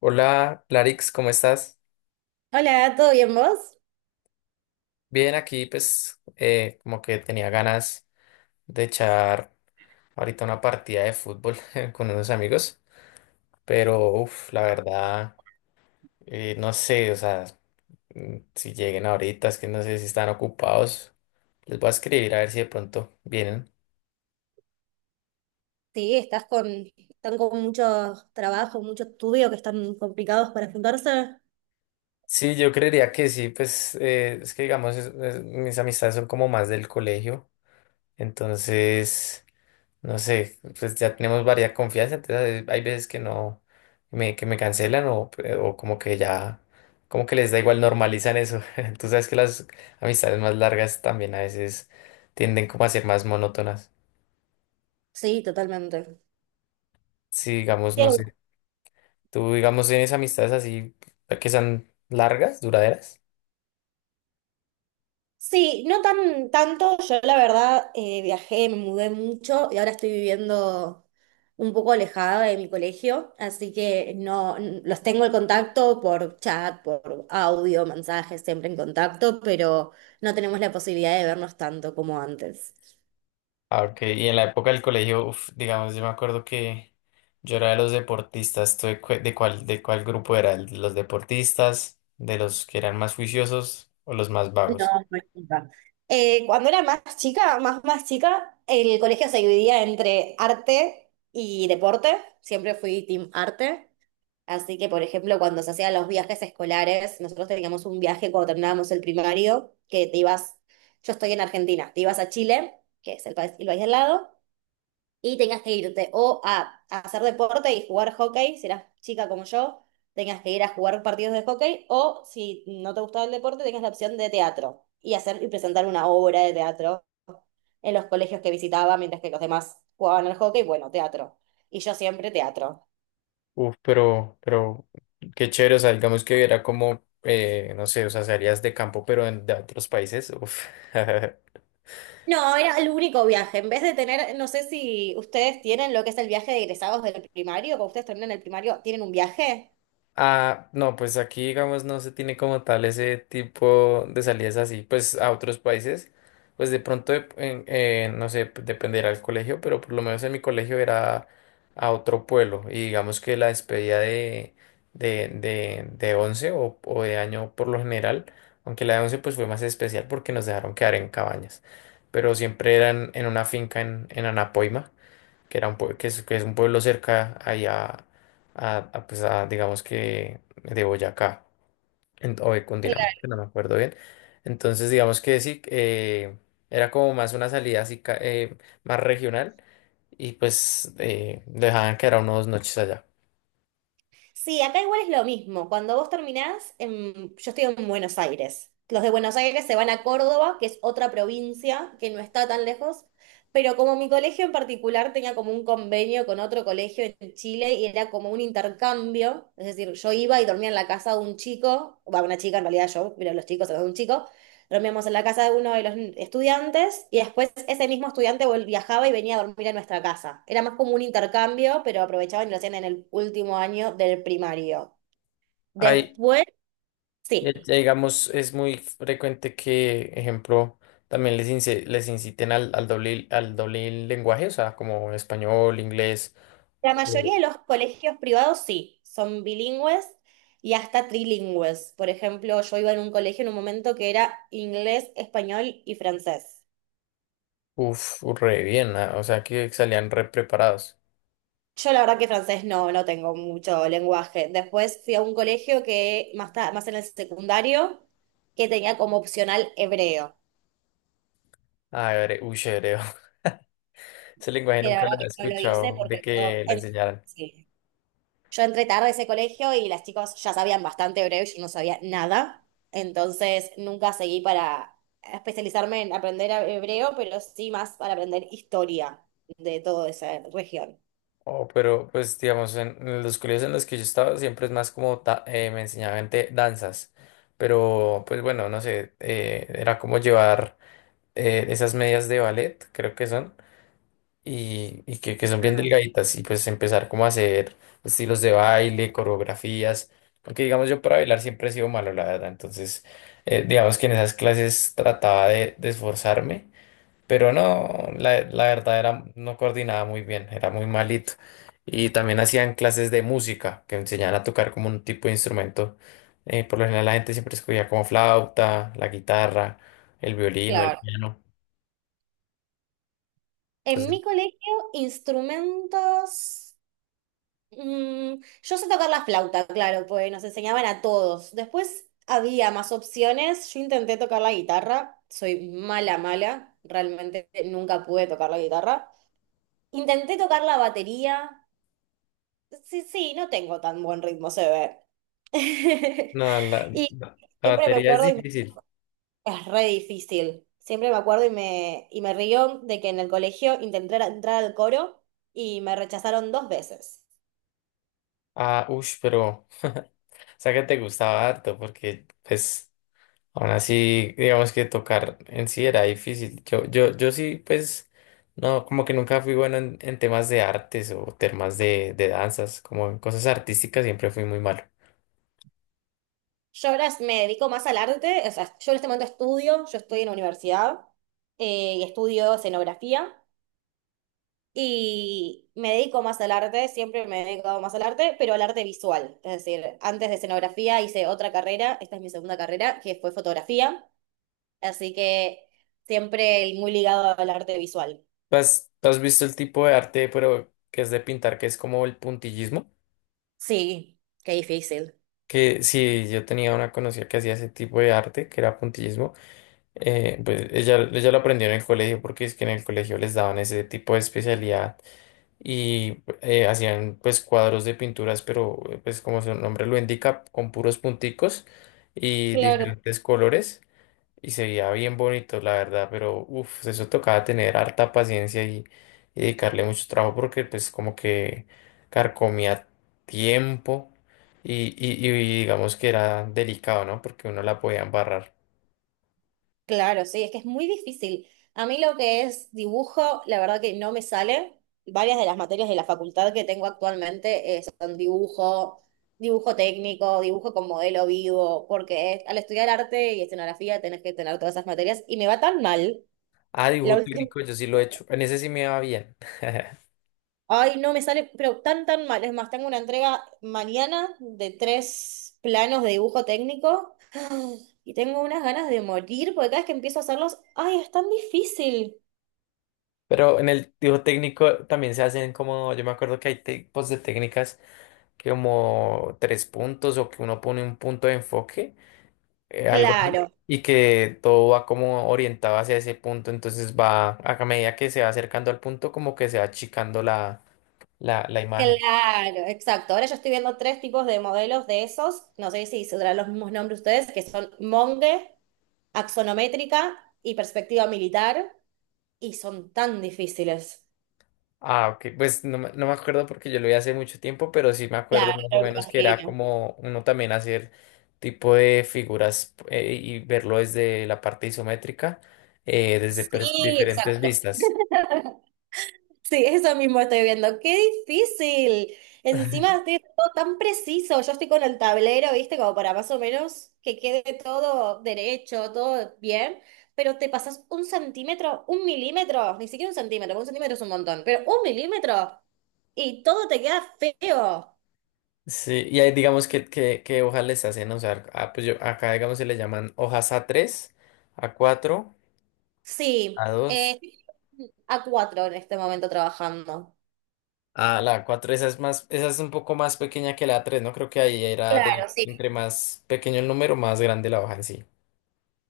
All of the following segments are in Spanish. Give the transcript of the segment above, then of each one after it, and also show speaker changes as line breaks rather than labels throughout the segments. Hola, Larix, ¿cómo estás?
Hola, ¿todo bien vos?
Bien, aquí pues como que tenía ganas de echar ahorita una partida de fútbol con unos amigos, pero uff, la verdad, no sé, o sea, si lleguen ahorita, es que no sé si están ocupados, les voy a escribir a ver si de pronto vienen.
Sí, estás con, están con mucho trabajo, mucho estudio, que están complicados para juntarse.
Sí, yo creería que sí, pues es que digamos, mis amistades son como más del colegio, entonces. No sé, pues ya tenemos varias confianza, entonces hay veces que no, que me cancelan o como que ya, como que les da igual, normalizan eso. Tú sabes que las amistades más largas también a veces tienden como a ser más monótonas.
Sí, totalmente.
Si digamos, no
Bien.
sé, tú digamos tienes amistades así que sean largas, duraderas.
Sí, no tan tanto. Yo la verdad viajé, me mudé mucho y ahora estoy viviendo un poco alejada de mi colegio, así que no n- los tengo el contacto por chat, por audio, mensajes, siempre en contacto, pero no tenemos la posibilidad de vernos tanto como antes.
Ah, ok. Y en la época del colegio, uf, digamos, yo me acuerdo que yo era de los deportistas. ¿Tú de cuál grupo era? ¿El ¿De los deportistas? ¿De los que eran más juiciosos o los más
No,
vagos?
no es culpa. Cuando era más chica, más chica, el colegio se dividía entre arte y deporte. Siempre fui team arte. Así que, por ejemplo, cuando se hacían los viajes escolares, nosotros teníamos un viaje cuando terminábamos el primario, que te ibas, yo estoy en Argentina, te ibas a Chile, que es el país al lado, y tengas que irte o a hacer deporte y jugar hockey, si eras chica como yo, tengas que ir a jugar partidos de hockey, o si no te gustaba el deporte, tengas la opción de teatro y hacer y presentar una obra de teatro en los colegios que visitaba, mientras que los demás jugaban al hockey, bueno, teatro. Y yo siempre teatro.
Uf, pero qué chévere. O sea, digamos que era como, no sé, o sea, salías de campo, de otros países. Uf.
No, era el único viaje. En vez de tener, no sé si ustedes tienen lo que es el viaje de egresados del primario, cuando ustedes terminan el primario, ¿tienen un viaje?
Ah, no, pues aquí, digamos, no se tiene como tal ese tipo de salidas así, pues a otros países, pues de pronto, no sé, pues, dependerá del colegio, pero por lo menos en mi colegio era a otro pueblo y digamos que la despedida de, de 11 o de año por lo general, aunque la de 11 pues fue más especial porque nos dejaron quedar en cabañas, pero siempre eran en una finca en Anapoima que es un pueblo cerca ahí a, pues a, digamos que de Boyacá, o de Cundinamarca, no me acuerdo bien. Entonces, digamos que sí, era como más una salida así, más regional, y pues dejaban quedar unos 2 noches allá.
Sí, acá igual es lo mismo. Cuando vos terminás, yo estoy en Buenos Aires. Los de Buenos Aires se van a Córdoba, que es otra provincia que no está tan lejos, pero como mi colegio en particular tenía como un convenio con otro colegio en Chile y era como un intercambio, es decir, yo iba y dormía en la casa de un chico, va, una chica en realidad yo, pero los chicos, se de un chico, dormíamos en la casa de uno de los estudiantes y después ese mismo estudiante viajaba y venía a dormir a nuestra casa. Era más como un intercambio, pero aprovechaban y lo hacían en el último año del primario.
Ahí,
Después,
ya
sí.
digamos, es muy frecuente que, ejemplo, también les inciten al doble lenguaje, o sea, como español, inglés.
La mayoría de los colegios privados sí, son bilingües y hasta trilingües. Por ejemplo, yo iba en un colegio en un momento que era inglés, español y francés.
Uf, re bien, ah, o sea que salían re preparados.
Yo la verdad que francés no tengo mucho lenguaje. Después fui a un colegio que más en el secundario que tenía como opcional hebreo.
Ah, uy, hebreo. Ese lenguaje
Y la
nunca lo
verdad
había
que no lo hice
escuchado de
porque yo,
que lo
en-
enseñaran.
sí. Yo entré tarde a ese colegio y las chicas ya sabían bastante hebreo y yo no sabía nada. Entonces nunca seguí para especializarme en aprender hebreo, pero sí más para aprender historia de toda esa región.
Oh, pero pues digamos, en los colegios en los que yo estaba siempre es más como me enseñaban danzas. Pero pues bueno, no sé, era como llevar esas medias de ballet, creo que son. Y que son bien
Ah,
delgaditas y pues empezar como a hacer estilos de baile, coreografías, porque digamos yo para bailar siempre he sido malo, la verdad, entonces digamos que en esas clases trataba de esforzarme, pero no, la verdad era, no coordinaba muy bien, era muy malito. Y también hacían clases de música que enseñaban a tocar como un tipo de instrumento. Por lo general la gente siempre escogía como flauta, la guitarra, el violín o el
claro.
piano.
En mi
Entonces,
colegio, instrumentos. Mm, yo sé tocar la flauta, claro, pues nos enseñaban a todos. Después había más opciones. Yo intenté tocar la guitarra. Soy mala, mala. Realmente nunca pude tocar la guitarra. Intenté tocar la batería. Sí, sí, no tengo tan buen ritmo, se ve.
no, la, la
Y
la
siempre me
batería es
acuerdo.
difícil.
Es re difícil. Siempre me acuerdo y y me río de que en el colegio intenté entrar al coro y me rechazaron 2 veces.
Ah, uff, pero, o sea que te gustaba harto, porque, pues, aún así, digamos que tocar en sí era difícil. Yo sí, pues, no, como que nunca fui bueno en, temas de artes o temas de danzas, como en cosas artísticas siempre fui muy malo.
Yo ahora me dedico más al arte, o sea, yo en este momento estudio, yo estoy en la universidad y estudio escenografía y me dedico más al arte, siempre me he dedicado más al arte, pero al arte visual. Es decir, antes de escenografía hice otra carrera, esta es mi segunda carrera, que fue fotografía, así que siempre muy ligado al arte visual.
¿Tú has visto el tipo de arte, pero que es de pintar, que es como el puntillismo?
Sí, qué difícil.
Que sí, yo tenía una conocida que hacía ese tipo de arte, que era puntillismo. Pues ella lo aprendió en el colegio porque es que en el colegio les daban ese tipo de especialidad y hacían pues cuadros de pinturas, pero pues como su nombre lo indica, con puros punticos y
Claro.
diferentes colores y se veía bien bonito, la verdad, pero uff, eso tocaba tener harta paciencia y dedicarle mucho trabajo porque pues como que carcomía tiempo y digamos que era delicado, ¿no? Porque uno la podía embarrar.
Claro, sí, es que es muy difícil. A mí lo que es dibujo, la verdad que no me sale. Varias de las materias de la facultad que tengo actualmente son dibujo, dibujo técnico, dibujo con modelo vivo, porque es- al estudiar arte y escenografía tenés que tener todas esas materias y me va tan mal.
Ah,
La
dibujo
última.
técnico, yo sí lo he hecho. En ese sí me va bien.
Ay, no me sale, pero tan mal. Es más, tengo una entrega mañana de 3 planos de dibujo técnico y tengo unas ganas de morir porque cada vez que empiezo a hacerlos, ay, es tan difícil.
Pero en el dibujo técnico también se hacen como, yo me acuerdo que hay tipos de técnicas que como tres puntos o que uno pone un punto de enfoque, algo así,
Claro,
y que todo va como orientado hacia ese punto, entonces va a medida que se va acercando al punto como que se va achicando la, la imagen.
claro, exacto. Ahora yo estoy viendo 3 tipos de modelos de esos. No sé si se darán los mismos nombres ustedes, que son Monge, axonométrica y perspectiva militar, y son tan difíciles.
Ah, ok. Pues no, me no me acuerdo porque yo lo vi hace mucho tiempo, pero sí me acuerdo
Claro,
más o
me
menos que era
imagino.
como uno también hacer tipo de figuras y verlo desde la parte isométrica, desde
Sí,
diferentes
exacto.
vistas.
Sí, eso mismo estoy viendo. ¡Qué difícil! Encima estoy todo tan preciso. Yo estoy con el tablero, ¿viste? Como para más o menos que quede todo derecho, todo bien. Pero te pasas un centímetro, un milímetro, ni siquiera un centímetro es un montón, pero un milímetro y todo te queda feo.
Sí, y ahí digamos que hojas les hacen usar. Ah, pues yo, acá digamos se le llaman hojas A3, A4, a
Sí,
dos,
estoy A4 en este momento trabajando.
ah, la A4, esa es un poco más pequeña que la A3, ¿no? Creo que ahí era de
Claro, sí.
entre más pequeño el número, más grande la hoja en sí.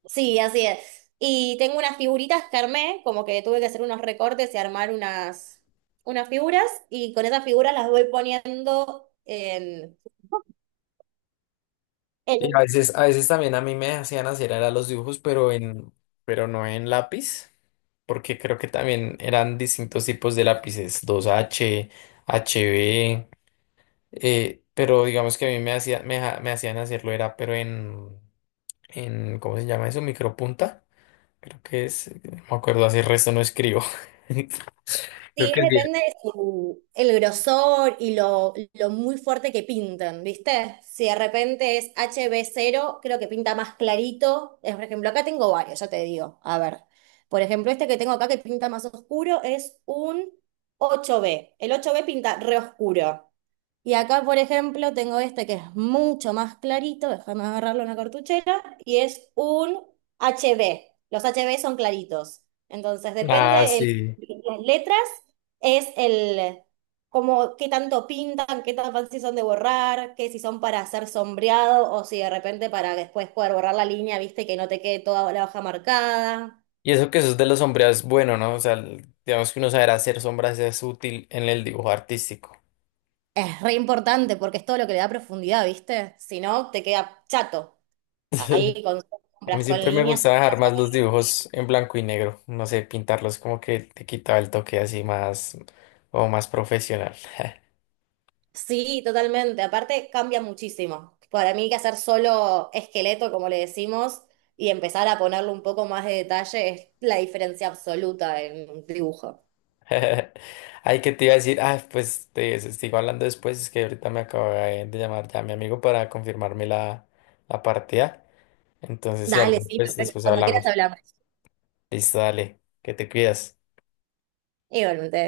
Sí, así es. Y tengo unas figuritas que armé, como que tuve que hacer unos recortes y armar unas, unas figuras, y con esas figuras las voy poniendo
Y a
en-
veces, a veces también a mí me hacían hacer era los dibujos, pero no en lápiz, porque creo que también eran distintos tipos de lápices, dos h HB, pero digamos que a mí me hacía, me hacían hacerlo era, pero en, ¿cómo se llama eso? Micropunta, creo que es, no me acuerdo, así el resto no escribo. Creo
sí,
que sí.
depende de el grosor y lo muy fuerte que pinten, ¿viste? Si de repente es HB0, creo que pinta más clarito. Es, por ejemplo, acá tengo varios, ya te digo. A ver, por ejemplo, este que tengo acá que pinta más oscuro es un 8B. El 8B pinta re oscuro. Y acá, por ejemplo, tengo este que es mucho más clarito, déjame agarrarlo en la cartuchera, y es un HB. Los HB son claritos. Entonces,
Ah,
depende el,
sí.
las letras, es el como qué tanto pintan, qué tan fácil son de borrar, que si son para hacer sombreado o si de repente para después poder borrar la línea, viste, que no te quede toda la hoja marcada.
Y eso que eso es de los sombreados, bueno, ¿no? O sea, digamos que uno saber hacer sombras es útil en el dibujo artístico.
Es re importante porque es todo lo que le da profundidad, ¿viste? Si no, te queda chato. Ahí con
A mí
sombras, con
siempre me
líneas.
gustaba dejar
Empezás
más los
a...
dibujos en blanco y negro. No sé, pintarlos como que te quitaba el toque así más profesional.
Sí, totalmente. Aparte, cambia muchísimo. Para mí, que hacer solo esqueleto, como le decimos, y empezar a ponerle un poco más de detalle es la diferencia absoluta en un dibujo.
Ay, que te iba a decir, ah, pues sigo hablando después, es que ahorita me acaba de llamar ya mi amigo para confirmarme la, partida. Entonces, si
Dale,
algo,
sí,
pues
perfecto.
después
Cuando quieras
hablamos.
hablamos.
Listo, dale, que te cuidas.
Igualmente.